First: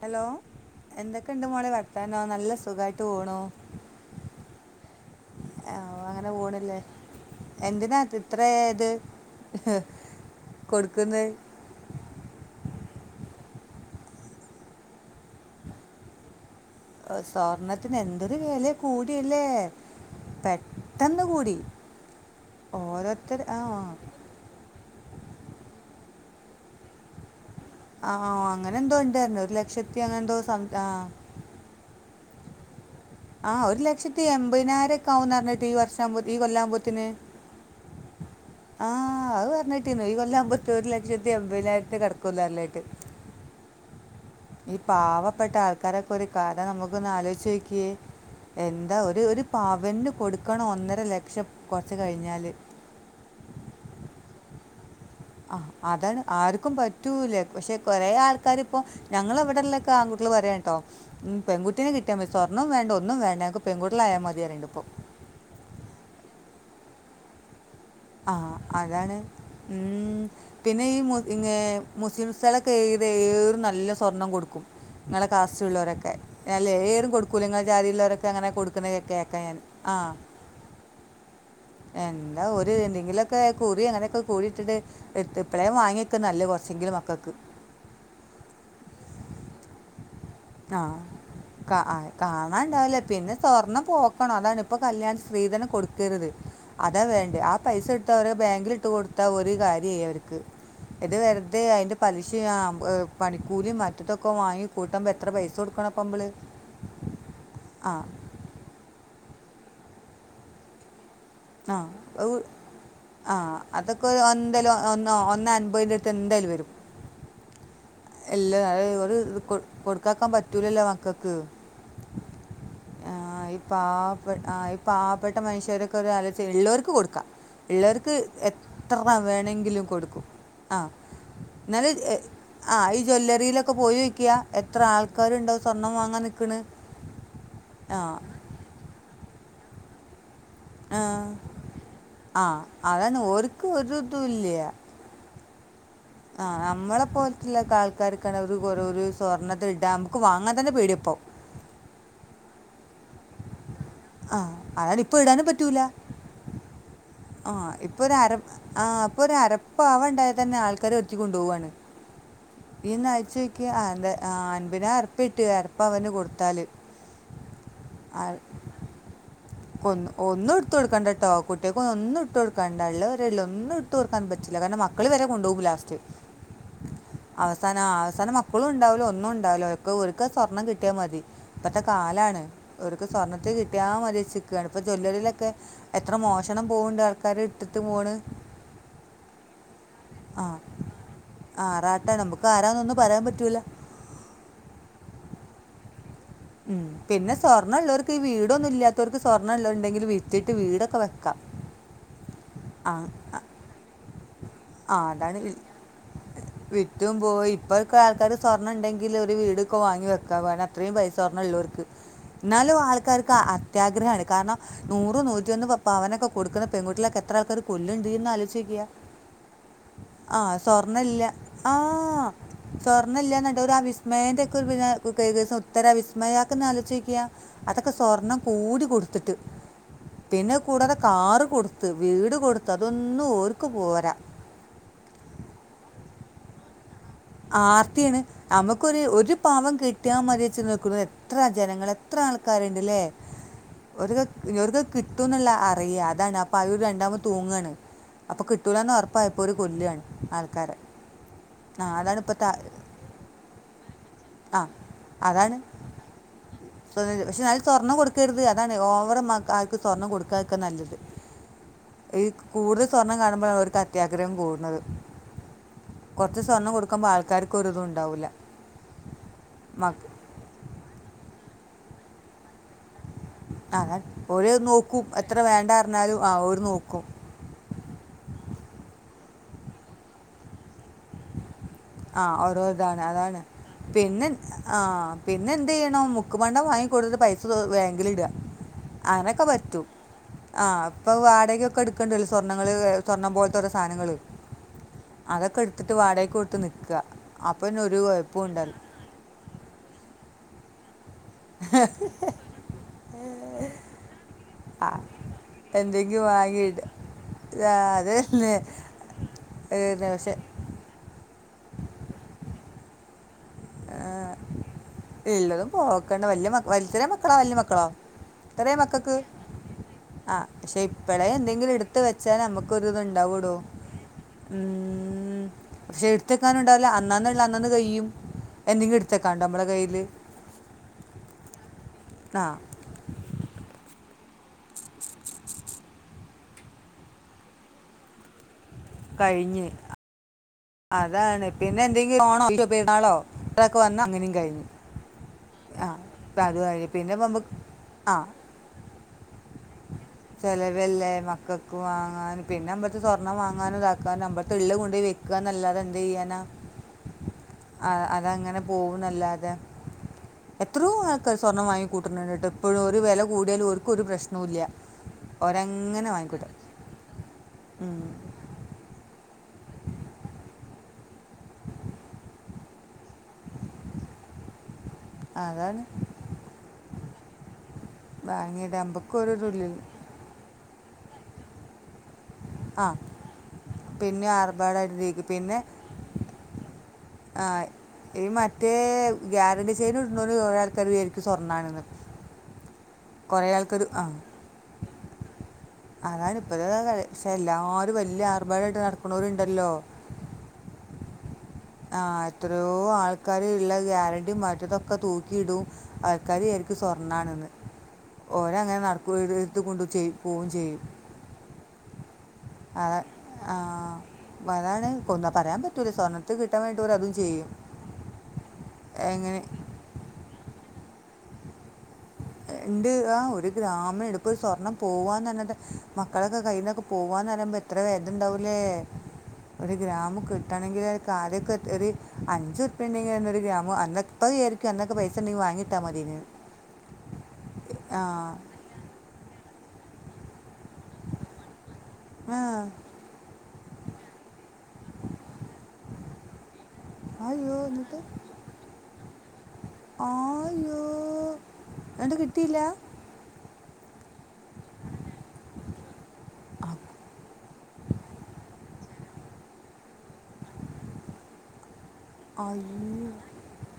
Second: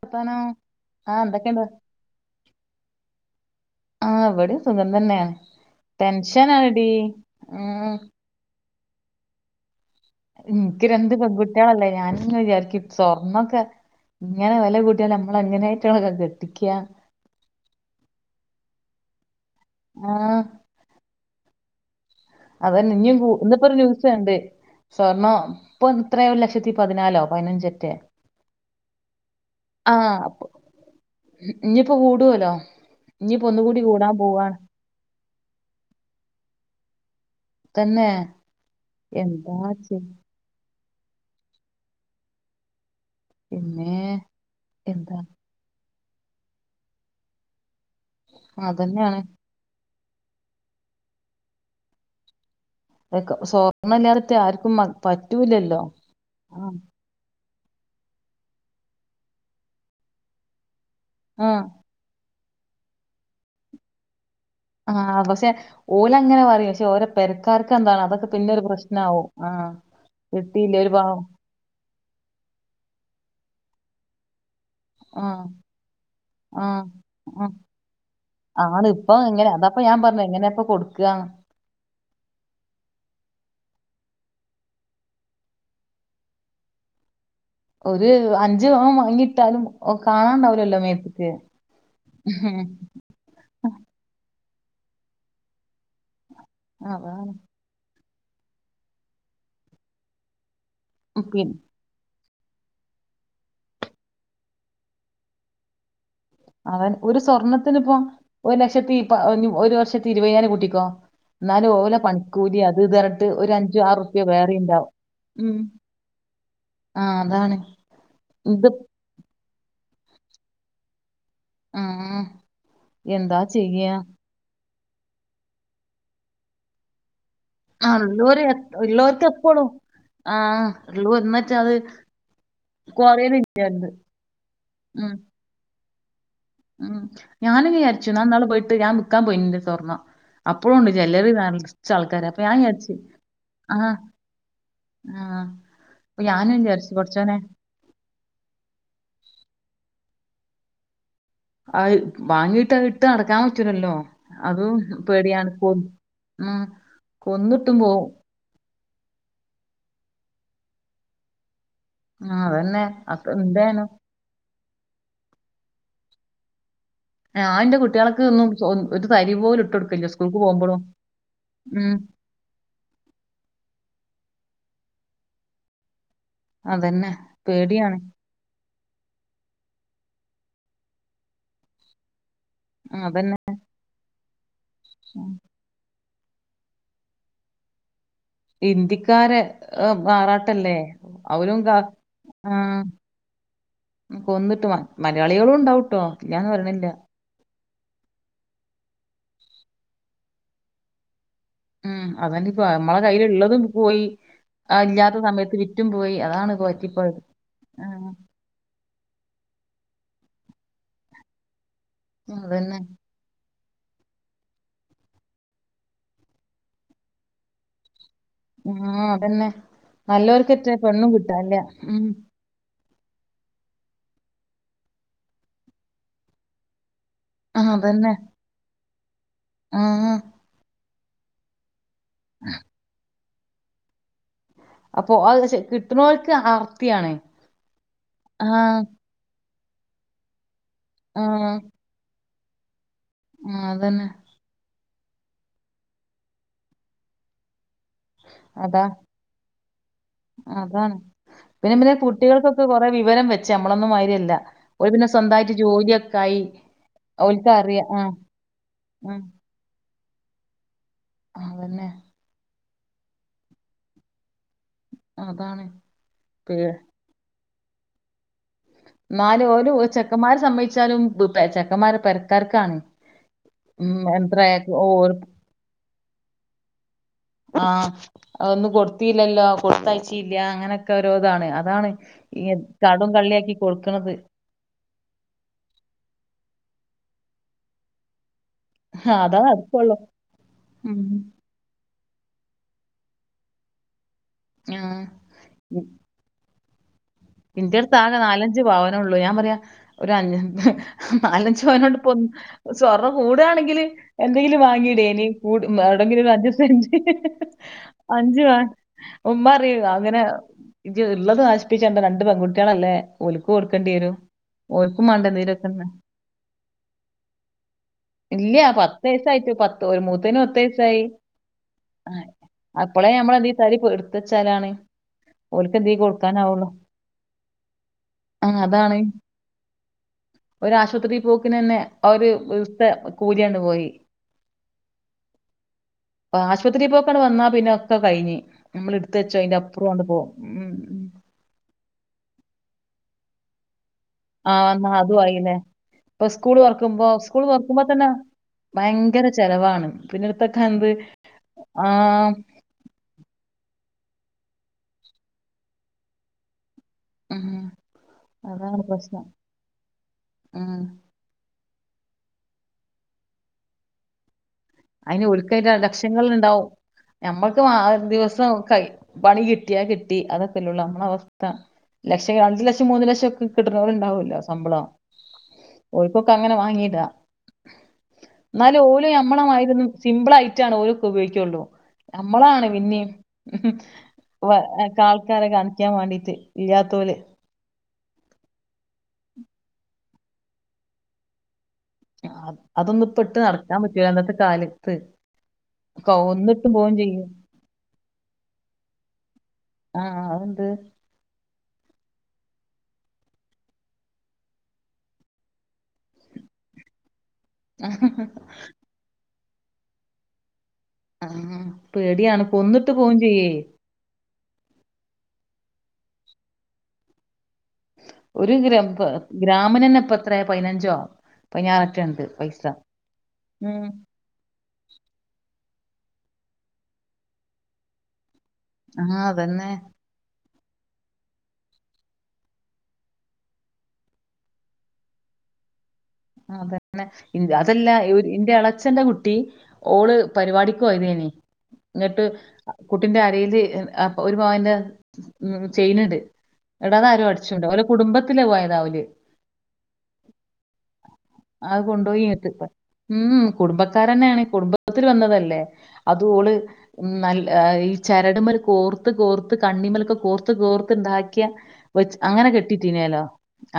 Hello വർത്താനോ ആഹ് എന്തൊക്കെയുണ്ട് എന്തൊക്കെണ്ട് മോളെ വർത്താനംനല്ല സുഖായിട്ട് പോണൂ ആ ഇവിടെയും സുഖം തന്നെയാണ് ടെൻഷനാടി ഉം ഇതിനാ ഇത്രേത് നിക്ക് രണ്ട് പെൺകുട്ടികളല്ലേ ഞാനും വിചാരിക്കും സ്വർണ്ണൊക്കെ ഇങ്ങനെ വല കുട്ടിയാൽ നമ്മൾ എങ്ങനെയായിട്ടെങ്ങളെ കെട്ടിക്യം സ്വർണത്തിന് എന്തൊരു വെല കൂടില്ലേ ആഹ് പെട്ടന്ന് കൂടി അ തന്നെ ഇനിയും കൂ ഓരോരുത്തർ ആ ഇന്നിപ്പോ ന്യൂസ് ആ കണ്ട് സ്വർണം ഇപ്പൊ ഇത്ര ഒരു ലക്ഷത്തി പതിനാലോ പതിനഞ്ചോ ആ അങ്ങനെ എന്തോ ഉണ്ടേര്ന്നു ഒരു ലക്ഷത്തി അങ്ങനെ എന്തോ സം ആ ഇനിയിപ്പോ കൂടുലോ ആ ഒരു ലക്ഷത്തിൽ എമ്പതിനായിരം ഒക്കെ ആകുന്ന് പറഞ്ഞിട്ട് ഈ വർഷ ഈ കൊല്ലയാവുമ്പോഴത്തിന് തന്നെ ആഹ് അത് എന്താ ചെ പറഞേട്ടിരുന്നു ഈ കൊല്ല ആവുമ്പത്തര് ഒരുലക്ഷത്തി എമ്പപതിനായിരത്ത് കടക്കൂന്നർഞ്ഞേട്ട് പിന്നെ ഈ പാവപ്പെട്ട ആൾക്കാരൊക്കെ ഒരു കഥ നമുക്കൊന്ന് ആലോചിച്ച് നോക്കിയേ എന്താ അതന്നെയാണ് ഒരു ഒരു പവന്ന് കൊടുക്കണം ഒന്നര ലക്ഷം കുറച്ച് കഴിഞ്ഞാൽ സ്വർണ്ണമല്ലാടത്തെ ആർക്കും മ- ആ പറ്റൂലല്ലോ അതാണ് ആർക്കും ആഹ് പ- പറ്റൂല്ലേ പക്ഷെ കുറേ ആൾക്കാർ ഇപ്പോ ഞങ്ങൾ ഇവിടെയുള്ള ഒക്കെ ആൺകുട്ടികൾ പറയാട്ടൊ ഉം ആഹ് പെൺകുട്ടിനെ കിട്ടിയാ മതി സ്വർണം വേണ്ട ഒന്നും വേണ്ട ഞങ്ങൾക്ക് പെൺകുട്ടികളായാൽ മതീന്ന് പ്പോ ആ പക്ഷെ ഓലങ്ങനെ പറയും പക്ഷെ ഓരോ പെരക്കാർക്ക് എന്താണ് അതൊക്കെ ആ പിന്നൊരു അതാണ് പ്രശ്നാവും ആഹ് ഉം കിട്ടിയില്ലേ പിന്നെ ഒരു ഈ പാവം [inaudible] മുസ്ലിംസകൾക്കൊക്കെ ഏത് ഏറ് നല്ല സ്വർണം കൊടുക്കും. നിങ്ങളെ ആഹ് കാസ്റ്റ് ഉള്ളവരൊക്കെല്ല ആഹ് ഏരും കൊടുക്കൂല ആഹ് നിങ്ങളെ ജാതിയള്ളവരൊക്കെ അങ്ങനെ കൊടുക്കു ആണ് ണെക്കെ ഇപ്പൊ എങ്ങനെ അതപ്പൊ ഞാൻ പറഞ്ഞു എങ്ങനെ ഇപ്പോ കൊടുക്ക എന്താ ഒരു എന്തെങ്കിലുക്കെ കുറി അങ്ങനെയൊക്കെ കൂടിയിട്ടിട്ട് എ ഇപ്പളേ വാങ്ങി വെയ്ക്കാം നല്ലേ കുറച്ചെങ്കിലും മക്കൾക്ക് ഒരു അഞ്ച് പവൻ വാങ്ങിട്ടാലും കാണാണ്ടാ വ് ആ കാ കാണാൻ ഉണ്ടാവില്ല പിന്നെ സ്വർണ്ണം പോക്കാണ് അതാണ് ഇപ്പോൾ കല്യാണം സ്ത്രീധനം കൊടുക്കരുത് അതാ അതാണ് വേണ്ടത് ആ പൈസ എടുത്താ അവര് ബാങ്കിൽ ഇട്ട് കൊടുത്ത ഒരു കാര്യായി അവർക്ക് ഇത് പിൻ വെറുതെ അതിന്റെ പലിശ്യ പണിക്കൂലി മറ്റതൊക്കെ വാങ്ങി കൂട്ട്പോ എത്ര പൈസ കൊടുക്കണ നമ്മള് അവൻ ഒരു സ്വർണത്തിന് ആ ഇപ്പ ഒരു ലക്ഷത്തി ഇ ഒരു വർഷത്തി ഇരുപതിനല് കൂട്ടിക്കോ ഇന്നാലും ആ ഓലെ ഒരു- പണിക്കൂലി അത് ഇത് റഞ്ഞിട്ട് ആ ഒരു അഞ്ചു ആറ് അതൊക്കെ പ്യ വേറെ ഉണ്ടാവും ഉം ഇ എന്തായാലും വരും ആഹ് അതാണ് ഇത് എല്ലത ഒരു ഇത് കൊ കൊടുക്കാക്കാൻ പറ്റൂലല്ലോ മക്കക്ക് ആഹ് ആ എന്താ ഇപ്പാ ചെയ്യാ ആ ഇ പാവപ്പെട്ട മനുഷ്യരൊക്കെ ഒരു കാല ഉള്ളവർക്ക് കൊടുക്കാം ആ ഇള്ളോർക്ക് ഉള്ളോര് എ- എത്ര ഉള്ളോർക്ക് എപ്പളും വേണങ്കിലും കൊടുക്കും ആ ഉള്ളൂ എന്നിട്ട് അത് എന്നാൽ ആ ഈ കൊറേലില്ല. ജ്വല്ലറിയിലൊക്കെ പോയോക്കിയാൽ എത്ര ഉം ആൾക്കാരുണ്ടോ സ്വർണ്ണം വാങ്ങാൻ നിൽക്കണ് ഉം ഞാനും ആ വിചാരിച്ചു ഞാൻ ഇനാളെ പോയിട്ട് ഞാൻ വിക്കാ പോയിന്റെ സ്വർണ്ണം അപ്പഴും ഉണ്ട് ആ. ജ്യല്ലറി നറച്ച് ആൾക്കാര് അപ്പൊ ആ ഞാൻ വിചാരിച്ച് അതാണ് ഓർക്ക് ആഹ് ഒരു ആഹ് ആഹ് നമ്മളെ പോലത്ത്ള്ള ആൾക്കാർക്കര ഒരു സ്വർണത്തി ഇടാ നമുക്ക് വാങ്ങാൻ തന്നെ പേടിയാ ഇപ്പോ ആ വാങ്ങിട്ട് അത് ഇട്ട് നടക്കാൻ പറ്റൂലല്ലോ ആ അതും അതാണ് ഇപ്പോൾ ഇടാനും പേടിയാണ് പോ ഉം പറ്റൂല ആ കൊന്നിട്ടും ഇപ്പൊ പോവും ഒരു അര ആ ഇപ്പൊ ഒരു അരപ്പ ആ ഇണ്ടായതന്നെ ആൾക്കാര് ഒരുത്തി കൊണ്ടുപോവണ് ആതൻ ഈ നഴ്ച്ചയ്ക്ക് എ അൻമ്പതിനായിര രുപ്പിട്ട് അരപ്പ വന് കൊടുത്താല് ഞാൻ എന്റെ ആ കുട്ടികൾക്ക് ഒന്നും ഒ ഒരു തരി പോലും ഇട്ട് കൊ കൊടുക്കില്ല സ്കൂൾക്ക് ഒന്ന ഇടുത്ത് പോകുമ്പളും കൊടുക്കണ്ട ടോ കുട്ടിയ കൊ ഉം ഒന്ന ഇട്ട് കൊടുക്ക കണ്ടള്ള ഒള്ളില ഒന്നും ഇട്ട് കൊടുക്കാൻ പറ്റില്ലാ കാരണം മക്കൾള് വരെ കൊണ്ട് പോകു ലാസ്റ്റ് അതന്നെ അവസാന പേടിയാണ് അവസാനം മക്ക മക്കളും ഉണ്ടാവലോ ഒന്നും ഉണ്ടാവലോ ഒക്കെ ഒരുക്ക സ്വർണ്ണം കിട്ടിയാൽ മതി ഇപ്പത്തെ കാലാണ് ഉം, അവർക്ക് അതന്നെ. സ്വർണ്ണൽ കിട്ടിയാൽ മതി ച്ചി കയാണ് ഇപ്പൊ ജ്വല്ലറിയിലൊക്കെ എത്ര മോഷണം പോവണ്ട് ആൾക്കാര് ഇട്ടിട്ട് പോണ് ഇന്ത്യക്കാരെ മാറാട്ടല്ലേ അവരും കാ അട്ടാ നമുക്ക് ആരാന്നൊന്നും പറയാൻ പറ്റൂല കൊന്നിട്ട് മലയാളികളും ഉണ്ടാവട്ടോ ഇല്ലന്ന് ഉം. പറയണില്ല പിന്നെ സ്വർണ്മുള്ളവർ ഈ വീടൊന്നും ഇല്ലത്തവർക്ക് സ്വർണ്ണമള്ളവരുണ്ടെങ്കി വിത്തിട്ട് വീടൊക്കെ വെക്കാം ഉം അതപ്പോ ആ നമ്മളെ കയ്ൽ ഉള്ളതും പോയി ആ ഇല്ലാത്ത അതാണ് സമയത്ത് ഇ- വിറ്റും പോയി അതാണ് കോറ്റിപ്പോഴത് ഇപ്പൊക്ക ആൾക്കാാര് സ്വർണ്ണം ഉണ്ടെങ്കിൽ ഒരുര് വീടൊക്കെ വാങ്ങി വെക്കാ അത്രയും പൈസ സ്വർണ്ണംള്ളൂവർക്ക് ന്നാലും അതന്നെ ആൾക്കക്ക ആ അത്യാഗ്രഹമാണ് കാരണം നൂറും നൂറ്റിന്ന് അവനൊക്കെ കൊടുുന്ന പെൺുട്ടളൊക്കെ എത്ര ആൾക്കാര് കൊല്ലുണ്ട എന്നാലും ആഹ് അതന്നെ. ആ നല്ലോർക്കറ്റെ സ്വർണ പെണ്ണും ഇല്ല കിട്ടാനില്ല. ഉം ആഹ് സ്വർണ്ണല്ല എന്നിട്ട് ഒരു അവിസ്മയന്റെ ഒക്കെ ഒരുന്ന കൈ ദിവസം ഉത്തരവിസ്മയം മ്മയാക്കന്ന്ലോയ്ചക്ക ആഹ് അതൊക്കെ അതന്നെ സ്വർണ്ണം കൂടി കൊടുക്ക ത്തിട്ട് ആഹ് പിന്നെ കൂടാതെ കാറ് കൊടുത്ത് വീട് കൊടുത്ത് അതൊന്ന് ഒരു ക് പോരാ അപ്പൊ അത് കിട്ടുന്നവൾക്ക് ആർത്തിയാണേ ആർത്തിയണ് നമുക്കൊരു ഒരു പാവം കിട്ടിയാൽ മതി വെച്ച് നൽക്കുന്നത് എത്ര ആഹ് ജനങ്ങളെ അത്ര ആൾക്കാരുണ്ട്ല്ലേ ആഹ് അതന്നെ ഒരു ഇനിവർക്ക് കിട്ടും എന്നുള്ള അറിയ അതാണ് അപ്പൊ അ ഒരു രണ്ടാമത് തൂങ്ങയാണ് അപ്പൊ അതാ കിട്ടൂലന്ന് ഉറപ്പായപ്പോ ഒരു കൊല്ലാണ് ആൾക്കാരെ അതാണ്. പിന്നെ ആ പിന്നെ അതാണ് കുട്ടികൾക്കൊക്കെ ഇപ്പോഴത്തെ കൊറെേ വിവരം വെച്ച നമ്മളൊന്നും മാരിയല്ല ആ ഒരു പിന്നെ സ്വന്തമായിട്ട് ജോലിയൊക്കെ ആയി ക്ഷെ ഓൽക്ക് അല് അറിയ സ്വർണ്ണം ആഹ് കൊടുക്കരുത് അതാണ് ഓവറ ആഹ് ആൾക്ക് സ്വർണ്ണം കൊടുക്ക ഒക്കെ നല്ലത് ആതന്നെ ഈ കൂടുതൽ സ്വർണം കാണുമ്പോഴാണ് അവർക്ക് അത്യാഗ്രഹം കൂടുന്നത്, അതാണ് ത്രെ പേ സ്വർണ്ണം കൊടുക്കുമ്പോ ആൾക്കാർക്കൊരിതും ഉണ്ടാവില്ല. ന്നാല് ഓല് മക്ക ചെക്കന്മാർ സംമ്മയ്ച്ചാലും ചെക്കന്മാരെ പെരക്കാർക്കാണ് ഉം എത്ര ഓര് ഓ നോക്കും എത്ര വേണ്ട ന്നറിഞ്ഞാലും ആഹ് ഓര് നോക്കും. ആഹ് അതൊന്നും കൊടുത്തില്ലല്ലോ കൊടുത്തയച്ചീല്ല അങ്ങനെ രോന്നാണ് അതാണ് ആ ഈ കടും കള്ളിയാക്കി കൊടുക്കന്നത് ആഹ് പിന്നെന്ത്യ്യണോ മുക്ക് പണ്ടം വാങ്ങിക്കൊട്ന്ന്ട്ട് പൈസ ബാങ്കിൽ ഇട, അതാ അങ്ങനെയൊക്കെ പറ്റൂ നടക്കുള്ളൂ ആഹ് ഉം ഇപ്പൊ വാടകൊക്കെടു ക്കണ്ടല്ലോ സ്വർണങ്ങള് സ്വർണ്ണം പോലത്തോരൊ സാധനങ്ങൾ ആഹ് അതൊക്കെ എടു വാടകക്കൊട്ത്ത് നിക്ക, ഇന്റെടുത്ത് ആകെ നാലഞ്ച് പവനെ ഉള്ളൂ, ഞാൻ പറയാ ഒരു അഞ് നാലഞ്ചു പവനോണ്ട് പ്പൊ സ്വർണ്ണം കൂടാണെങ്കില് എന്തെങ്കിലും ആ വാങ്ങിടായ്നി എവിടെങ്കിലും എന്തെങ്കിലും ഒരു അഞ്ചു വാങ്ങിയിട്ട് സെന്ച് ആ, അഞ്ച് അതല്ലേ ഉമ്മ ഏ, അറിയും അങ്ങനെ, പക്ഷെ ഇയ്യ് ഉള്ളത് നശിപ്പിച്ചണ്ട രണ്ട് പെൺകുട്ടികളല്ലേ? ഓൽക്കൊടുക്കേണ്ടി വരും ഓൽക്കും മാണ്ടെ ന്തേരൊക്കെ, ക്കണ്ട വല്യ വൽതിലെ മക്കളാ വല്യ മക്കളോ? ഇല്ല്യ ഇത്രയും മക്കക്ക് വയസ്സായിട്ട് പത്ത് ഒരു മൂത്തേന് ആഹ് ക്ഷെ വയസ്സായി. ഇപ്പളേ എന്തെങ്കിലും എടുത്ത് വെച്ചാൽ നമ്മക്ക് ക്കൊരുത് അപ്പളേ നമ്മളെന്തീ ണ്ടാകെടോ, തരി എടുത്തച്ചാലാണ് ഉം ഓൽക്ക് എന്തേലും ക്ഷെ എടുത്തെക്കാനും കൊടുക്കാനാവുള്ളു. ണ്ടാകൂല, അന്നാന്ന്ള്ളെ അന്നാന്ന് കൈയും എന്തെങ്കിലും എടുത്തെക്കാണ്ടൊ നമ്മളെ കയ്യില്, ഒരാശുപത്രി പോക്കിനെന്നെ ആ ഒരു ദിവത്തെ കൂലിയണ്ട് പോയി അപ്പ ആശുപത്രി പോക്കാണ്ട് വന്നാ പിന്നെ ഒക്കെ കഴിഞ് നമ്മൾ എടുത്ത വെച്ചോ അയിന്റെ കഴിഞ്ഞ് അപ്പുറം പോകും ഉം, ഉം അതാണ് പിന്നെ എന്തെങ്കിലും ഓണോ പെരുന്നാളോക്കെ വന്ന കയ്ഞ്ഞു ആഹ് എന്നാ അതും ആയില്ലേ. ആ ഇപ്പൊ സ്കൂൾ പ്പഅതും ആയി തുറക്കുമ്പോ പിന്നെ സ്കൂൾ മ്മക്ക് തുറക്കുമ്പോ തന്നെ ആ ഭയങ്കര ചെലവാണ്. പിന്നെ ഇടുത്തൊക്കെ എന്ത് ചെലവല്ലേ മക്കക്ക് ആഹ് വാങ്ങാൻ പിന്നെമ്മ ക്ക് സ്വർണ്ണം വാങ്ങാനോ ഇതാക്കാനോ മ്മക്ക്‌ ള്ളെ വെക്കന്നല്ലാതെ എന്തെയ്യാനാ. ഉം ആ അതങ്ങനെ അതാണ് പ്രശ്നം. പോകുന്നല്ലാതെ ഉം എത്രോ ആ ൾക്ക് സ്വർണം വാങ്ങി ക്കൂട്ട്ന്ന്ണ്ട് ട്ടൊ ഇപ്പഴും ഒരു വെല കൂട്യലും ഓൽക് ഒരു പ്രശ് നുല്ല്യാ. അയ്ന് ഓൽക്കയ്ന്റെ ലക്ഷങ്ങൾ ണ്ടാവും ഞമ്മക്ക് ആ ഉം. ദിവസം കയ് പണി കിട്യാ കിട്ടി അതൊക്കെല്ലള്ളൂ നമ്മള അവസ്ഥ ലക്ഷം അഞ്ച്‌ ലെക്ഷം, മൂന്ന് ലക്ഷം ക്കെ ക്ക്ട്ട്ണോല്ണ്ടാവല്ലോ സമ്പളം. അതാണ് ഓൽകൊക്കെ അങ്ങനെ വാങ്ങിടാ വാങ്ങിയിട്ട് ന്നാലും ഓല് അമ്പക്കും ഒരു അമ്മളമായി ഇതുള്ളിൽ സിബ്ലായിട്ടാണ് ഓരൊക്കെ ഉപയോഗിക്കൊള്ളൂ നമ്മളാണ് ആ പിന്നിം പിന്നെ ആർഭാടായിട്ട് ഇരിക്കും ആൾക്കാരെ പിന്നെ കാണിക്ക്യാൻ വേണ്ടിട്ട് ഇല്ലാത്തോല്. ആ ഈ മറ്റേ ഗ്യാരൻറി ചെയ്ന്ട് ന്നോര് കൊറേ ആൾക്കാർ വിചാരിക്കും ഇത് സ്വർണ്ണണെന്ന്. അതൊന്നും പ്പെട്ട് നടക്കാൻ ആ പറ്റൂല്ല ഇന്നത്തെ കാലത്ത്. അതാണ് ഇപ്പത്തെ കൊന്നിട്ട് പോവും ചെയ്യും ക്ഷെ എല്ലാരും വല്യ ആർഭാടായ്ട്ട് നടക്കുന്നോര് ണ്ടല്ലോ ആഹ് അത്ണ്ട്. ആ എത്രയോ ആൾക്കാര്ള്ള ഗ്യാരണ്ടി മറ്റതൊക്കെ തൂക്കിയിടും അൾക്കാര് വിയാരിക്കും സ്വർണ്ണാണ്ന്ന്. ഓരങ്ങനെ നട്ക്കും ഇത് ഇതും കൊണ്ട് ചെയ് പോവും ചെയ്യും. ആഹ് പേട്യാണ്. അതെ ആഹ്. അതാണ് കൊന്നാ പറയാൻ പറ്റൂല സ്വർണംത്തെ കിട്ടാൻ വേണ്ട് ഓര് അതും ചെയ്യും. ഒര് ഗ്ര എങ്ങനെ ഗ്രാമിനെന്ന ഇപ്പത്ര പതിനഞ്ചോ പതിനാറെറ്റണ്ട്. ഇണ്ട് താ ഒര് ഗ്രാമെടു ഇപ്പൊര് സ്വർണ്ണം പോവ്വാന്ന്ർഞ്ട്ട് മക്കളൊക്കെ കയ്യിന്നൊക്കെ പോവ്വാന്നറിപ്പം എത്ര വേതന ണ്ടാവൂല്ലേ, ആഹ് അതന്നെ ഒര് ഗ്രാമ് ക് ട്ടണെങ്കില് ആദ്യക്കെ ഒര് അഞ്ചുർപ്യണ്ടെങ്കിലെന്നെ ഒര് ഗ്രാമ് അന്നത്ത [unintelligible] അന്നൊക്കെ പൈസണ്ടീ വാങ്ങിട്ടാ മത്യോനീ. ആ അതന്നെ അതെല്ലാ ഇ ഇന്റെ എളച്ചന്റ കുട്ടി ഓള് പരിവാടിക്ക്‌ ഓയതേനി ന്ന്ട്ട് ആ കുട്ടിന്റെ അരെല് ഒരു പവന്റെ മ് ചെയ്ന്ന്ണ്ട് ന്ന്ടതാരോ അയ്യോ അടിച്ചോണ്ട ഓലെ കുടുംബത്തില് പോയാതോല്. ആ യ്യോ. അത് കൊണ്ടോയിന്ന്ട്ട് മ് കുടുംബക്കാരന്നെണ്. കുടുംബത്തിൽ വന്നതല്ലേ അതോള് നല്ല ഈ ചരട്മ്മല് കോർത്ത് കോർത്ത് കണ്ണിമലൊക്കെ കോർത്ത് കോർത്ത് ഇണ്ടാക്ക്യാ വച്ച് അങ്ങനെ അയ്യോ കെട്ടിട്ടീന്യലോ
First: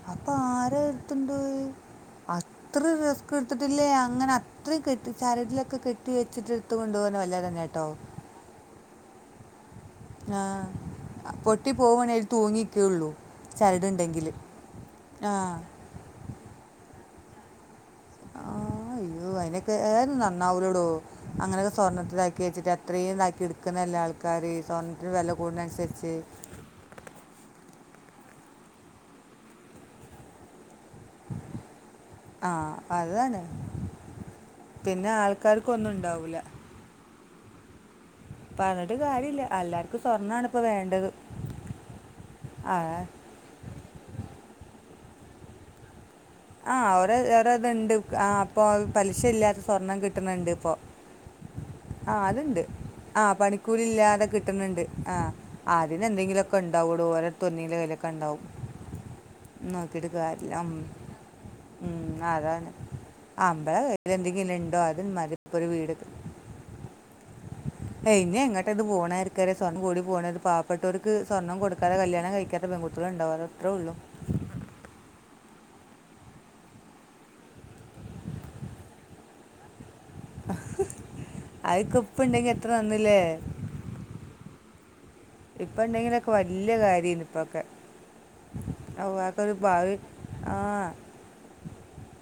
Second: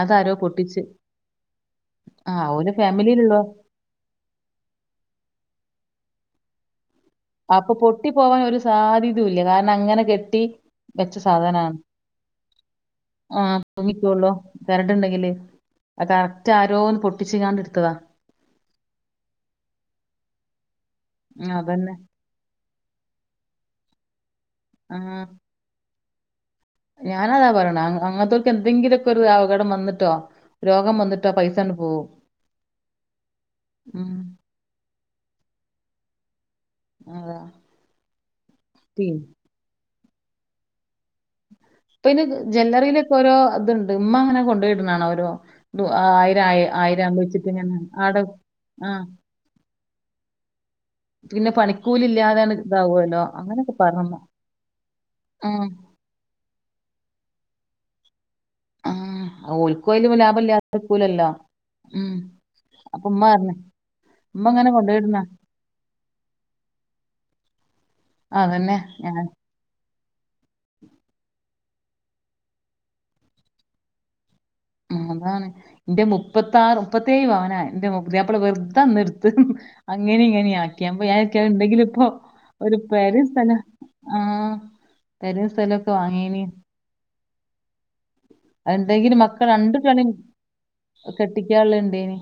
അതാരോ പൊട്ടിച്ച് എട്ത്തൊണ്ടോയി ആ ഓലെ അത്രിം ഫാമിലിയിലുള്ള റിസ്ക്ക് ട്ത്ട്ട് ല്ലേ അങ്ങനെ അത്രിം കെട്ടി ചരടിലൊക്കെ കെട്ടി വെച്ചിട്ട് എട്ത്ത് കൊണ്ടോവാർഞ്ഞാ വെ അപ്പൊ പൊട്ടി പോവാൻ ഒര് സാധ്യതൂല്ല കാരണം അങ്ങനെ കെട്ടി ആ വെച്ച പൊട്ടി സാധനാണ് പോവുകയാണെങ്കിൽ അതിൽ തൂങ്ങിക്കുള്ളൂ ആ ചരടുണ്ടെങ്കിൽ മിക്കൊള്ളോ ചരട്ണ്ടെങ്കിലെ ആ അ കറക്റ്റ് ആരോന്ന് പൊട്ടിച്ച്ക്കാ ടെട്തതാ. ആ അയ്യോ അയ്നൊക്കെ ഏത് നന്നാവൂലെടോ അങ്ങനെയൊക്കെ അതന്നെ സ്വർണ്ണത്തിലാക്കിവെച്ചിട്ട് ത്രീതാക്കി എട്ക്ണല്ലേ ആൾക്കാര് ആ സ്വർണത്തിന് വെല കൂട്ന്നൻസര്ച്ച്. ഞാനതാ പറിണെ അങ്ങൻ ത്തോൽക്ക് എന്തെങ്കിലൊക്കൊരു അപകടം വന്നിട്ടോ രോഗം വന്നിട്ട് ട്ടോ പൈസാണ്ട്‌ പോവും ആ അതാണ് മ്മ്. പിന്നെ ആൾക്കാർക്കൊന്നുണ്ടാവൂല. അതെ. പർഞ്ഞിട്ട് കാര്യല്ല എല്ലാർക്കും സ്വർണ്ണണിപ്പ വേണ്ടത്. ഇപ്പയ്ന് ആ ജ്വല്ലറിയിലൊക്കെ ഓരോ ഇത്ണ്ട് ഇമ്മ അങ്ങനെ കൊണ്ടോയിട്ണാണാ ഒരോ ദുആ ആ ഓരോ ഓരോത്ണ്ട് ആപ്പൊ ആ പലിശ ഇല്ലാത്ത സ്വർണം കിട്ട്ണ്ണ ണ്ട്പ്പൊ. പിന്നെ പണിക്കൂലി ആഹ് ഇല്ലാതെയാണ് അത്ണ്ട് ആ ഇതാവുമല്ലോ അങ്ങനൊക്കെ പറഞ്ഞമ്മ പണിക്കൂലില്ലാതെ കിട്ട്ണ്ണ്ട് ആ അ തിന് എന്തങ്കിലൊക്കെ ഇണ്ടാവൊടൊ ഓലെര്ത്ത് ഒന്നിലെ വെലക്കെ ണ്ടാവും. ആഹ് ഓൽക്കു അയില് പ്പ ഉം. ലാഭല്ലാതക്കൂലല്ലോ ഉം അതാണ് അമ്പള കയ്യ്ല് ഉമ്മ ഇങ്ങനെ എന്തെങ്കില്ണ്ടോ അത് കൊണ്ടോയിടണ മതി ഇപ്പരു വീട്ക് ഏ ഞ്ഞ എങ്ങട്ട ഇത് അതന്നെ പോണാര്ക്ക സ്വർണം കൂടി പോണത് പാവപ്പെട്ടോര്ക്ക് സ്വർണം കൊടുക്കാതെ കല്യാണം കഴിക്കാത്ത പെൺക്കുട്ടിയാള് ഇണ്ടാവാ അത്രേ ഉള്ളൂ ഉം അതാണ് ഇന്റെ മുപ്പത്താറ് മുപ്പത്തേഴ് പവനാ ഇന്റെ പുതിയാപ്പിള വെർതന്ന്ട്ത്ത് അങ്ങിനിം ഇങ്ങനിം ആക്കി. [unintelligible] ണ്ടെങ്കില് അതൊക്കെ പ്പൊ ഇപ്പം ഉണ്ടെങ്കിൽ എത്ര ഒരു നന്നില്ലേ പെരിം സ്ഥലം ആ പെരിം ഇപ്പം സ്ഥലൊക്കെ ഉണ്ടെങ്കിലൊക്കെ വാങ്ങയ്ന് വലിയ കാര്യമാണ് ഇപ്പൊക്കെ അ ഇണ്ടങ്കില് മക്ക് അവർക്കൊരു രണ്ട് ഭാവി ട്ടാണെ കെട്ടിക്കാള്ള ഇണ്ടേനി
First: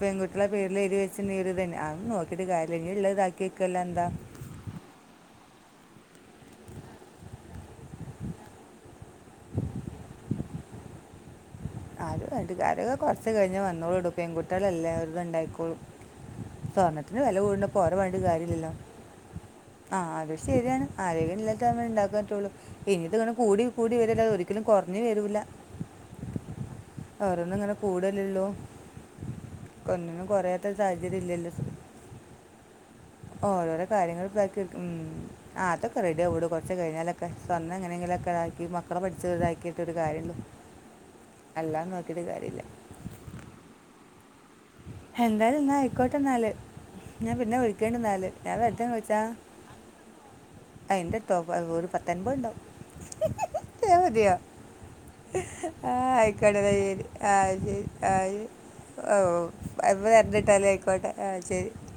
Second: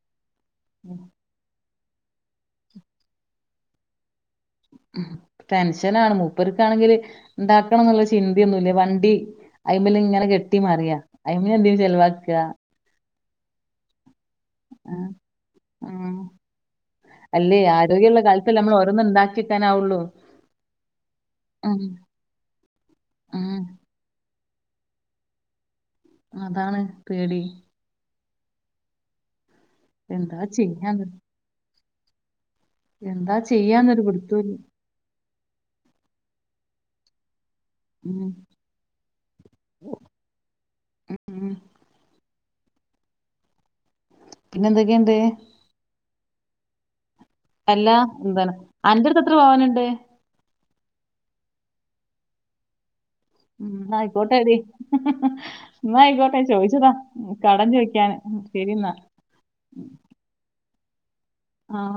പെൺകുട്ടിയാളെ പേര്ല് എയ്തിവെച്ച്ണ്ടെങ്കി ഒരു തെന്നെ അ നോക്കിയിട്ട് കാര്യല്ല ഇനിള്ള താക്കി വെക്കല്ലാതെന്താ ടെൻഷനാണ് മൂപ്പർക്കാണെങ്കില് ഇണ്ടാക്കണം ന്ന്ള്ള ചിന്തെന്നുല്ല വണ്ടി അയ്മല്ങ്ങനെ കെട്ടി മറിയാ അയ്മെലെന്തേലും ചെ [unintelligible] കൊർച്ച് കഴിഞ്ഞ് വന്നോളൂ ടോ പെൺകുട്ടിയാളല്ലേ ആഹ് [unintelligible] ഇണ്ടായിക്കോളും ആഹ് സ്വർണ്ണത്തിന് വെല അല്ലേ കൂടണപ്പോ ഓലെ ആരോഗ്യള്ള പർഞ്ഞിട്ട് കാലത്തല്ലേ കാര്യല്ലല്ലോ നമ്മൾ ഓരോന്ന് ഇണ്ടാക്കി വെക്കാനാവുള്ളൂ ആഹ് അതും ശരിയാണ്. ആരോഗ്യം ഉം ഇല്ലാത്ത [unintelligible] ഇനി ഇത്ങ്ങെ ഉം കൂടി കൂടി വരല്ലാതെ ഒ രിക്കലും കൊർഞ്ഞ്‌ വരൂല്ല അതാണ് പേടി ഒരോന്ന്ങ്ങനെ കൂടല്ലള്ളൂ. ഒന്നിനും എന്താ കൊറയാത്തരു ചെയ്യാന്ന് സാഹചര്യല്ലല്ലോ എന്താ ഓരോരോ ചെയ്യാന്നൊരു കാര്യങ്ങൾ പിടുത്തൂല്ല ഇപ്പ ഉം ആ അതൊക്കെ റെഡി ആവടോ കൊർച്ച് കഴിഞ്ഞാലൊക്കെ സ്വന്തം എങ്ങനെങ്കിലൊക്കെ ഉം ഇതാക്കി മക്കളെ പട്ച്ച് ഇതാക്കിയിട്ടൊ ഒരു കാര്യോള്ളു ഉം അല്ലാന്ന് വക്ക് ക്കീട്ട് കാര്യല്ല. പിന്നെന്തൊക്കേണ്ട് എന്തായാലും ന്നാ ആയ്ക്കോട്ടെ ന്നാല് ഞാ പിന്നെ അല്ല വിളിക്കേണ്ട്‌ ന്നാല് എന്താണ് ഞാൻ അന്റെ അടുത്ത് എത്ര പവനുണ്ട് [unintelligible] അയിന്റെട്ത്തോ വീട് പത്തൻപണ്ടാവും ഉം അ എന്നാ മതിയോ ആയിക്കോട്ടെ എടി ആ എന്നാ ആയിക്കോട്ടെ ആയിക്കോട്ടത ചോദിച്ചതാ ശരി ആ കടം ശരി ആ ചോദിക്കാന് ശരി എന്നാ [unintelligible] ആയിക്കോട്ടെ ശരി ആ